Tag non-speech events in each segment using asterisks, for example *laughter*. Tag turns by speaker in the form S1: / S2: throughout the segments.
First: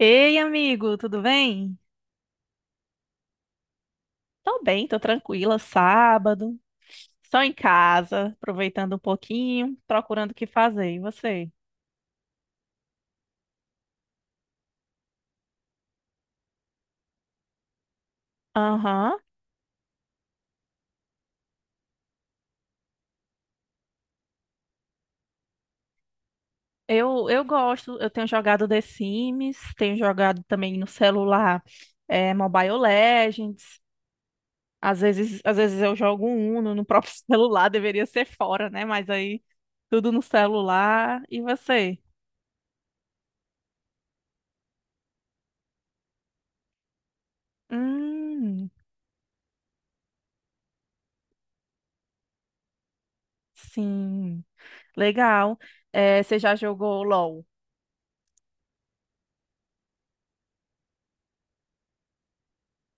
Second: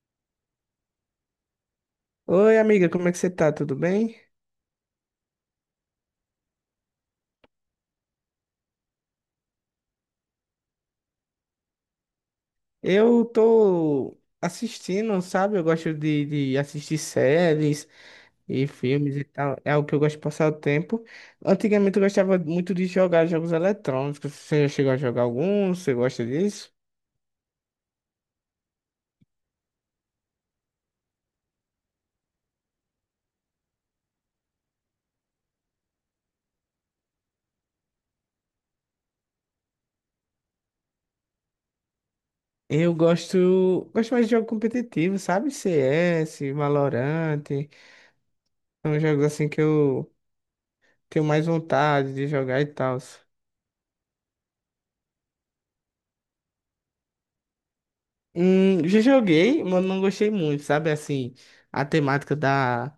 S1: Ei, amigo, tudo bem?
S2: Oi, amiga, como é que você tá? Tudo bem?
S1: Tô bem, tô tranquila, sábado, só em casa, aproveitando um pouquinho, procurando o que fazer. E você?
S2: Eu tô assistindo, sabe? Eu gosto de assistir séries e filmes
S1: Aham.
S2: e tal. É algo que eu gosto de passar o tempo. Antigamente eu gostava muito de jogar jogos eletrônicos. Você já chegou a jogar algum? Você gosta disso?
S1: Eu gosto, eu tenho jogado The Sims, tenho jogado também no celular Mobile Legends. Às vezes eu jogo um Uno no próprio *laughs* celular, deveria ser fora, né? Mas aí tudo no celular. E você?
S2: Eu gosto, gosto mais de jogo competitivo, sabe? CS, Valorant.
S1: Hum,
S2: São jogos assim que eu tenho mais vontade de jogar e tal.
S1: sim, legal. É, você já jogou LOL?
S2: Já joguei, mas não gostei muito, sabe? Assim, a temática da...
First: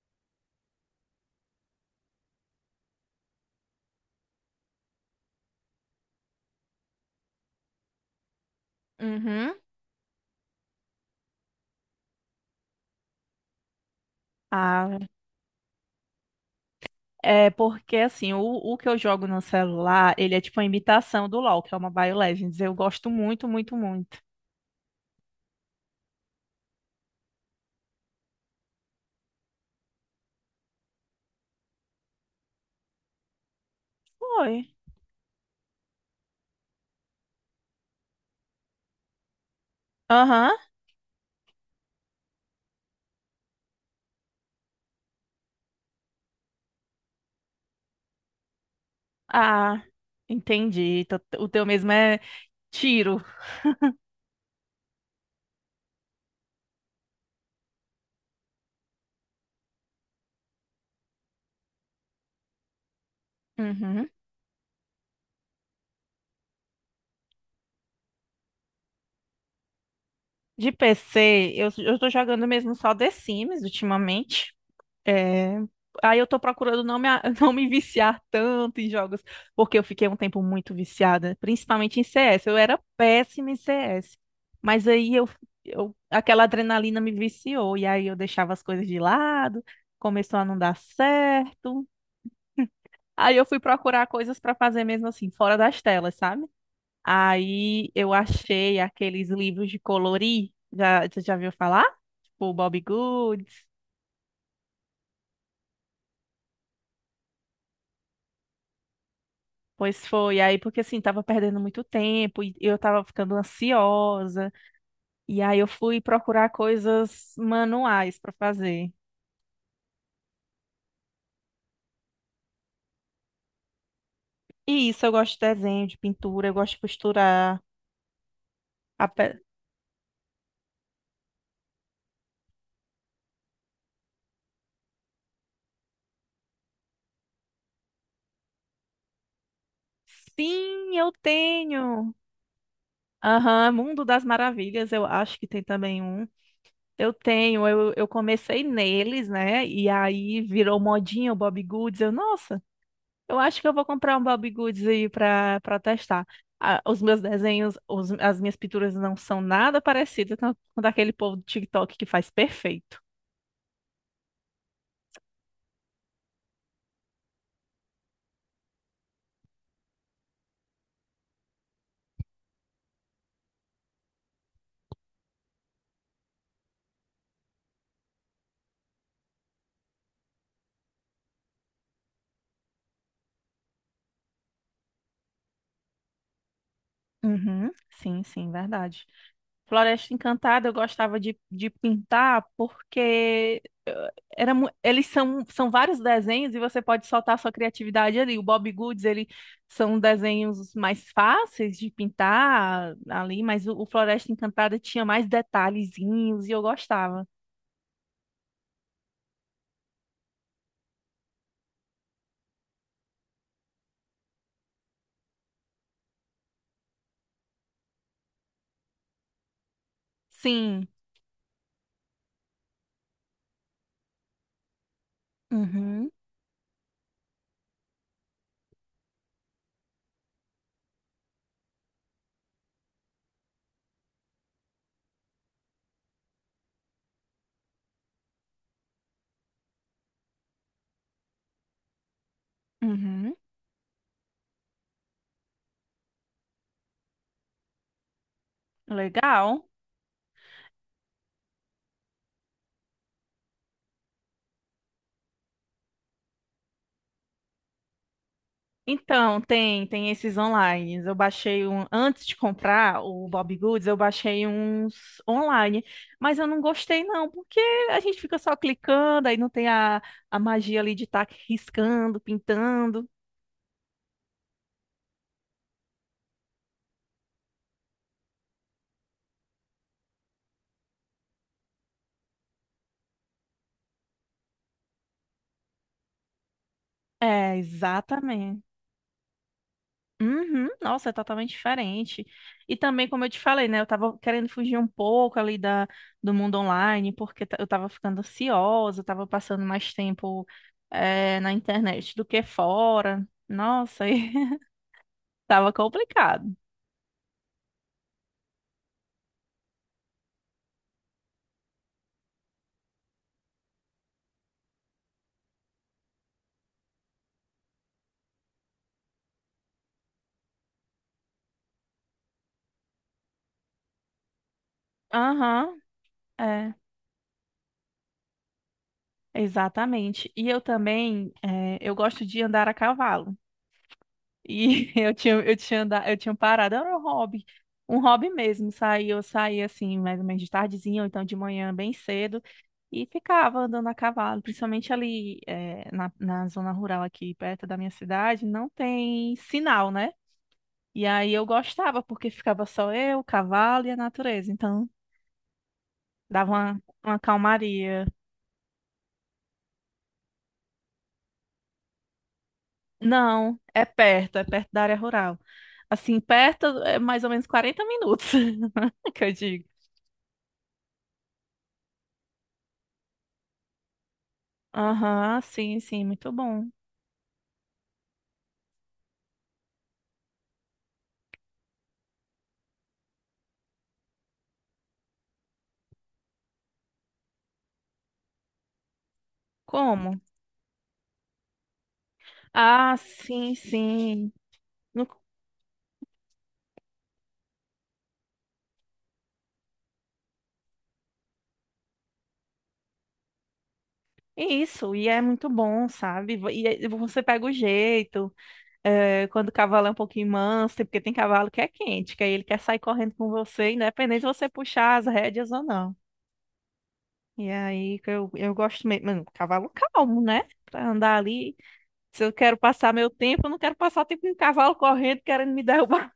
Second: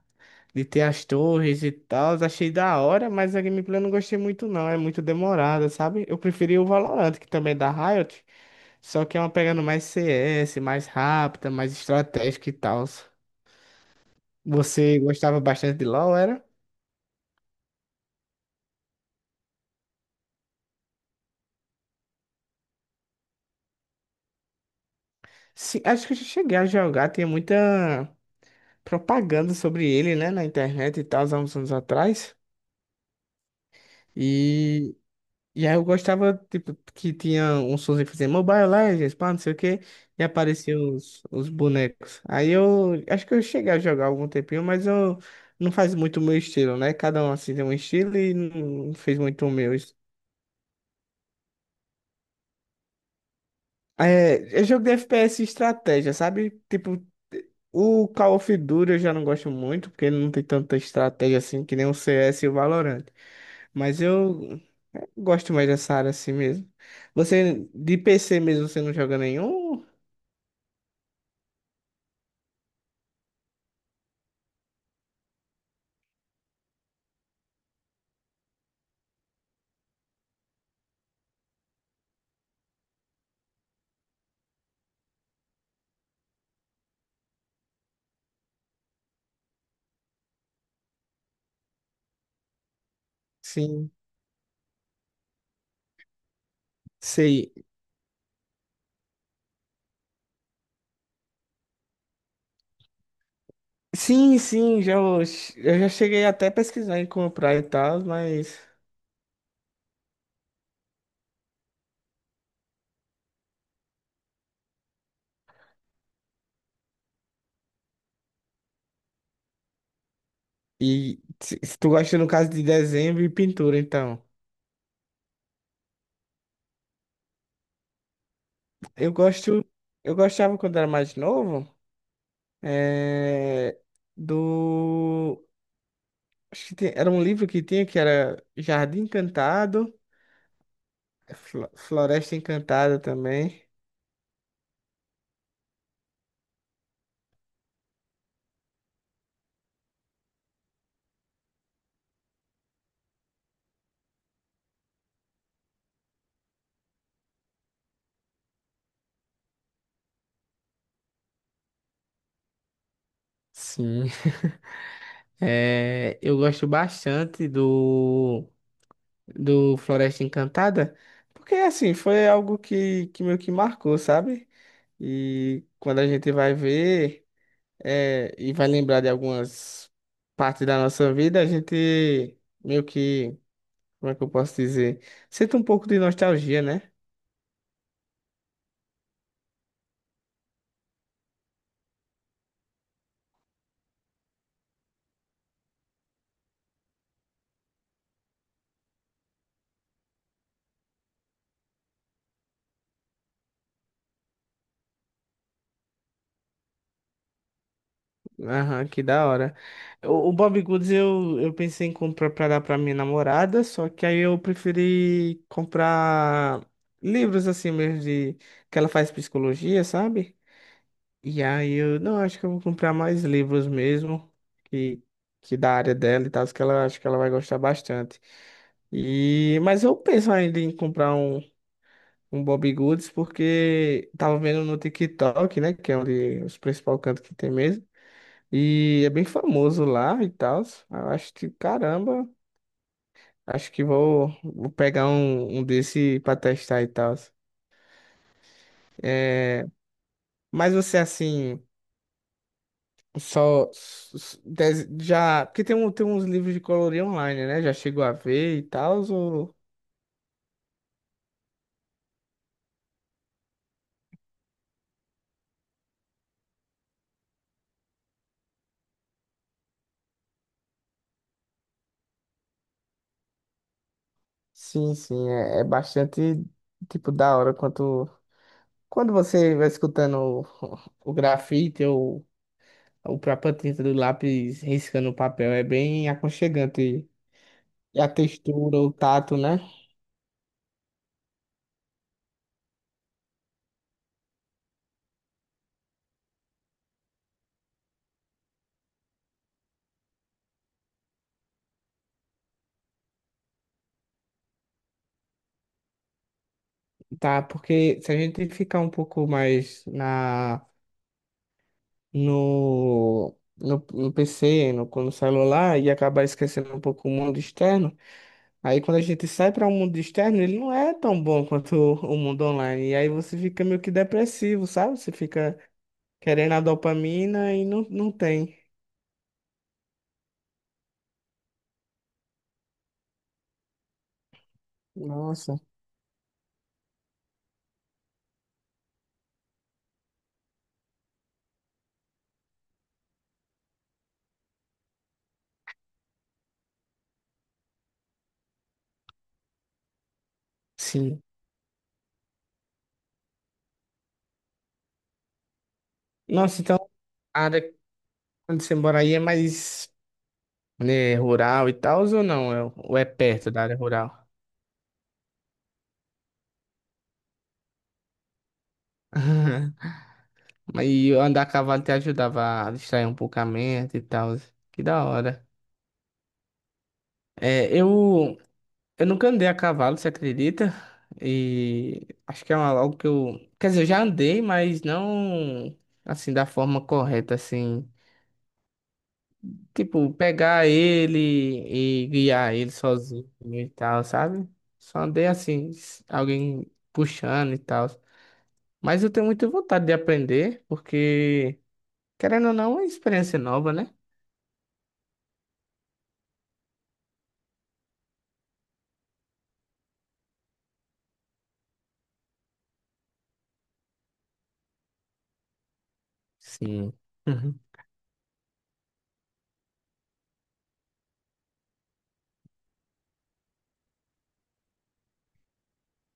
S2: de ter as torres e tal, achei da hora, mas a gameplay eu não gostei muito não, é muito demorada, sabe? Eu preferi o Valorant, que também é da Riot, só que é uma
S1: Uhum.
S2: pegando mais CS, mais rápida, mais estratégica e tal. Você
S1: Ah,
S2: gostava bastante de LoL, era?
S1: é porque assim, o que eu jogo no celular, ele é tipo uma imitação do LoL, que é uma BioLegends. Eu gosto muito, muito, muito.
S2: Sim, acho que eu já cheguei a jogar, tinha muita propaganda sobre ele, né, na internet e tal, há uns anos atrás.
S1: Foi.
S2: e E aí eu gostava, tipo, que tinha um sonzinho que fazia Mobile Legends, pá, não sei o quê, e
S1: Aham.
S2: apareciam os bonecos. Aí eu acho que eu cheguei a jogar algum tempinho, mas eu não faz muito o meu estilo, né? Cada um assim tem um estilo e não fez muito o meu.
S1: Ah, entendi. O teu mesmo é tiro.
S2: É, é jogo de FPS e estratégia, sabe? Tipo, o Call of Duty eu já não gosto muito, porque não tem tanta estratégia assim que nem o CS e o Valorant. Mas
S1: Uhum.
S2: eu gosto mais dessa área assim mesmo. Você, de PC mesmo, você não joga nenhum?
S1: De PC, eu tô jogando mesmo só The Sims ultimamente. É, Aí eu tô procurando não *laughs* não me viciar tanto em jogos, porque eu fiquei um tempo muito viciada, principalmente em CS. Eu era péssima em CS. Mas aí eu, eu aquela adrenalina me viciou, e aí eu deixava as coisas de lado, começou a não dar certo. Aí eu fui
S2: Sim,
S1: procurar coisas pra fazer mesmo assim, fora das telas, sabe?
S2: sei.
S1: Aí eu achei aqueles livros de colorir, já, você já viu falar? Tipo, Bobbie Goods.
S2: Sim, sim, já, eu já cheguei até a pesquisar em comprar e tal, mas.
S1: Pois foi, aí porque assim, tava perdendo muito tempo e eu tava ficando ansiosa, e aí eu fui procurar coisas manuais para fazer.
S2: E se, tu gosta no caso de desenho e pintura, então.
S1: E isso, eu gosto de desenho, de pintura, eu gosto de costurar. A
S2: Eu
S1: pe-
S2: gosto. Eu gostava quando era mais novo. É, do. Acho que era um livro que tinha que era Jardim Encantado,
S1: Sim, eu tenho!
S2: Floresta Encantada também.
S1: Aham, Mundo das Maravilhas, eu acho que tem também um. Eu tenho, eu comecei neles, né? E aí virou modinha o Bob Goods, eu, nossa, eu acho que eu vou comprar um Bobbie Goods aí pra testar. Ah, os meus desenhos, os- as minhas pinturas não são nada parecidas com daquele povo do TikTok que faz perfeito.
S2: Sim. É, eu gosto bastante do. Do Floresta Encantada, porque assim, foi algo que meio que marcou, sabe? E quando a gente vai ver e vai lembrar de algumas partes da nossa vida, a gente meio que, como é que eu posso dizer? Sente um pouco de nostalgia, né?
S1: Uhum, sim, sim, verdade. Floresta Encantada eu gostava de pintar porque eles são, são vários desenhos e você pode soltar sua criatividade ali. O Bob Goods, ele são desenhos mais fáceis de pintar ali, mas o Floresta Encantada tinha mais detalhezinhos e eu gostava.
S2: Aham, que da hora. O Bob Goods eu pensei em comprar pra dar pra minha namorada, só que aí eu preferi comprar livros assim mesmo de que ela faz psicologia, sabe?
S1: Sim.
S2: E aí eu, não, acho que eu vou comprar mais livros mesmo, que, que da área
S1: Uhum,
S2: dela e tal, que ela acho que ela vai gostar bastante. E, mas eu penso ainda em comprar um, um Bobbie Goods, porque tava vendo no TikTok, né, que é onde os principais cantos que tem mesmo, e é bem famoso lá e tal. Eu acho que, caramba,
S1: uhum.
S2: acho que vou, vou pegar um, um desse pra testar e tal.
S1: Legal.
S2: É, mas você, assim... Só s- s- dez- Já, porque tem, um, tem uns livros de colorir online, né? Já chegou a ver e tal,
S1: Então,
S2: ou...
S1: tem, tem esses online. Eu baixei um, antes de comprar o Bob Goods, eu baixei uns online, mas eu não gostei não, porque a gente fica só clicando, aí não tem a magia ali de estar riscando, pintando.
S2: Sim, sim, é, é bastante, tipo, da hora quanto... Quando você vai escutando o grafite ou a própria tinta do lápis riscando o papel, é bem aconchegante.
S1: É,
S2: E a
S1: exatamente.
S2: textura, o tato, né?
S1: Uhum, nossa, é totalmente diferente. E também, como eu te falei, né? Eu tava querendo fugir um pouco ali do mundo online, porque eu tava ficando ansiosa, eu tava passando mais tempo, na internet do que fora. Nossa, *laughs* e tava complicado.
S2: Tá, porque se a gente ficar um pouco mais na, no PC, no celular, e acabar esquecendo um pouco o mundo externo. Aí quando a gente sai para o mundo externo, ele não é tão bom quanto o mundo online. E aí você fica meio que depressivo, sabe? Você fica
S1: Aham,
S2: querendo a
S1: é,
S2: dopamina e não tem.
S1: exatamente. E eu também, eu gosto de andar a cavalo. E *laughs*
S2: Nossa,
S1: eu tinha parado, era um hobby mesmo. Eu saía assim, mais ou menos de tardezinha, ou então de manhã, bem cedo. E ficava andando a cavalo, principalmente ali na zona rural aqui perto da minha cidade, não tem sinal, né? E
S2: sim.
S1: aí eu gostava, porque ficava só eu, o cavalo e a natureza, então dava
S2: Nossa, então
S1: uma
S2: a área
S1: calmaria.
S2: onde você mora aí é mais, né, rural e tal, ou não? Ou é perto
S1: Não,
S2: da área rural?
S1: é perto da área rural. Assim, perto é mais ou menos 40 minutos, *laughs* que eu digo.
S2: *laughs* Mas e andar a cavalo te ajudava a distrair um pouco a mente e tal. Que da
S1: Aham,
S2: hora.
S1: sim, sim, muito bom.
S2: É, eu. Eu nunca andei a cavalo, você acredita? E acho que é uma, algo que eu. Quer dizer, eu já andei, mas não assim, da forma correta, assim. Tipo,
S1: Como?
S2: pegar ele e guiar ele
S1: Ah,
S2: sozinho
S1: sim,
S2: e tal,
S1: sim.
S2: sabe? Só
S1: No-
S2: andei assim, alguém puxando e tal. Mas eu tenho muita vontade de aprender, porque, querendo ou não, é uma experiência nova, né?
S1: Isso, e é muito bom, sabe? E aí você pega o jeito. É, quando o cavalo é um pouquinho manso, é porque tem cavalo que é quente, que aí ele quer sair correndo com você, independente de você puxar as rédeas ou não.
S2: Sim.
S1: E
S2: *laughs*
S1: aí eu gosto mesmo, mano, cavalo calmo, né? Pra andar ali. Se eu quero passar meu tempo, eu não quero passar tempo com um cavalo correndo querendo me derrubar.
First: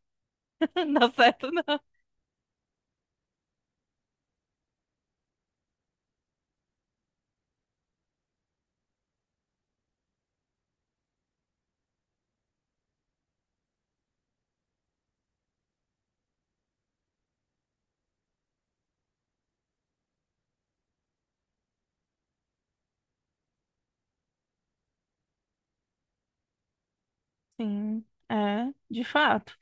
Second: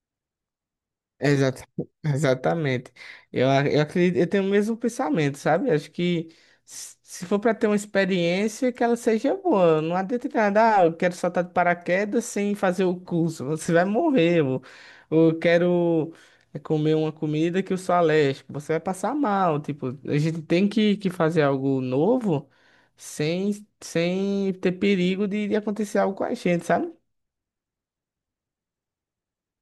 S1: *laughs* Não dá certo,
S2: Exata-
S1: não.
S2: *laughs* Exatamente. Eu acredito, eu tenho o mesmo pensamento, sabe? Acho que se for para ter uma experiência, que ela seja boa. Não adianta nada, ah, eu quero saltar de paraquedas sem fazer o curso. *laughs* Você vai morrer. Ou eu quero comer uma comida que eu sou alérgico. Você vai passar mal. Tipo, a gente tem que fazer algo novo sem, sem ter perigo de acontecer algo com a gente, sabe?
S1: Sim, é, de fato.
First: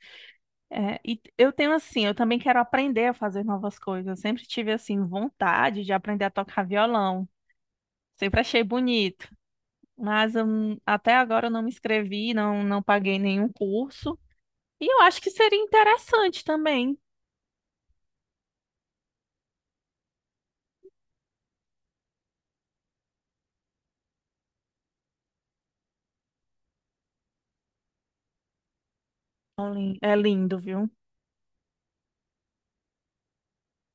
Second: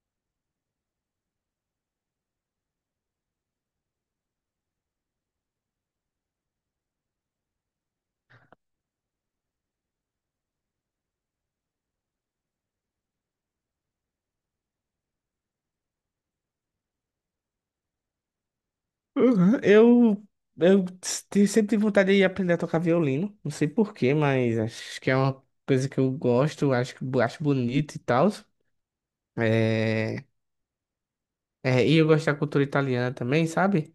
S1: É, eu tenho assim, eu também quero aprender a fazer novas coisas. Eu sempre tive assim vontade de aprender a tocar violão. Sempre achei bonito. Mas até agora eu não me inscrevi, não paguei nenhum curso. E eu acho que seria interessante também.
S2: Uhum. Eu Sempre tive vontade de aprender a tocar violino. Não sei por quê, mas acho que é uma coisa que eu gosto, acho, acho bonito e tal.
S1: É
S2: É,
S1: lindo, viu?
S2: É, e eu gosto da cultura italiana também, sabe?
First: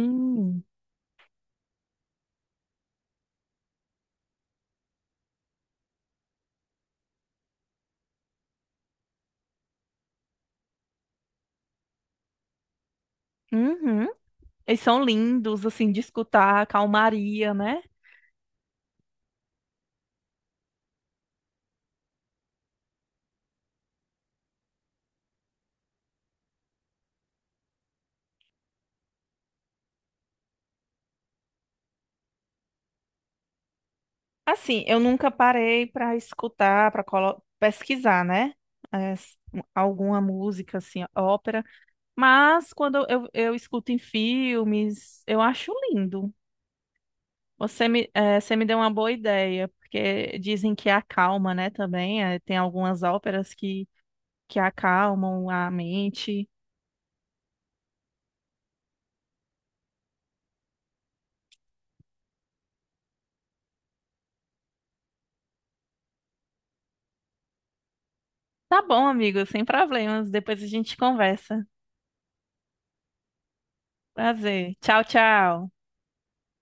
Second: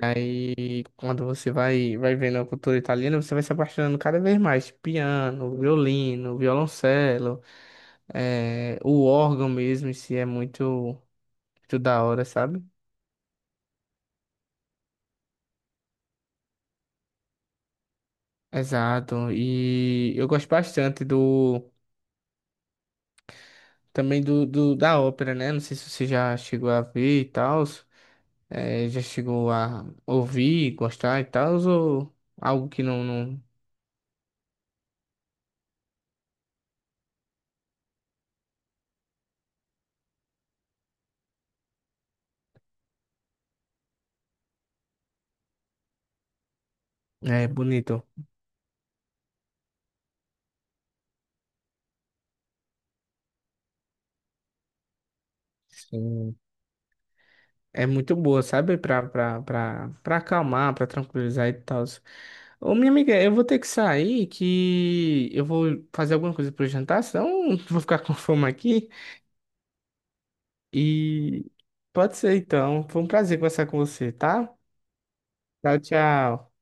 S2: E aí, quando você vai vendo a cultura italiana, você vai se apaixonando cada vez mais. Piano, violino, violoncelo, é, o órgão mesmo em si é muito, muito da hora, sabe?
S1: Uhum. Eles são lindos, assim, de escutar, a calmaria, né?
S2: Exato. E eu gosto bastante do. Também do, da ópera, né? Não sei se você já chegou a ver e tal, é, já chegou a ouvir, gostar e tal, ou algo que não
S1: Assim, eu nunca parei para escutar, para pesquisar, né? É, s- alguma música, assim, ópera. Mas quando eu escuto em filmes, eu acho lindo.
S2: é
S1: Você
S2: bonito.
S1: você me deu uma boa ideia, porque dizem que acalma, né, também. Tem algumas óperas que acalmam a
S2: Sim.
S1: mente.
S2: É muito boa, sabe? Pra acalmar, pra tranquilizar e tal. Ô, minha amiga, eu vou ter que sair, que eu vou fazer alguma coisa pro jantar, senão *laughs* vou ficar com fome
S1: Tá
S2: aqui.
S1: bom, amigo, sem problemas. Depois a gente
S2: E
S1: conversa.
S2: pode ser então. Foi um prazer conversar com você, tá?
S1: Prazer. Tchau, tchau.
S2: Tchau, tchau.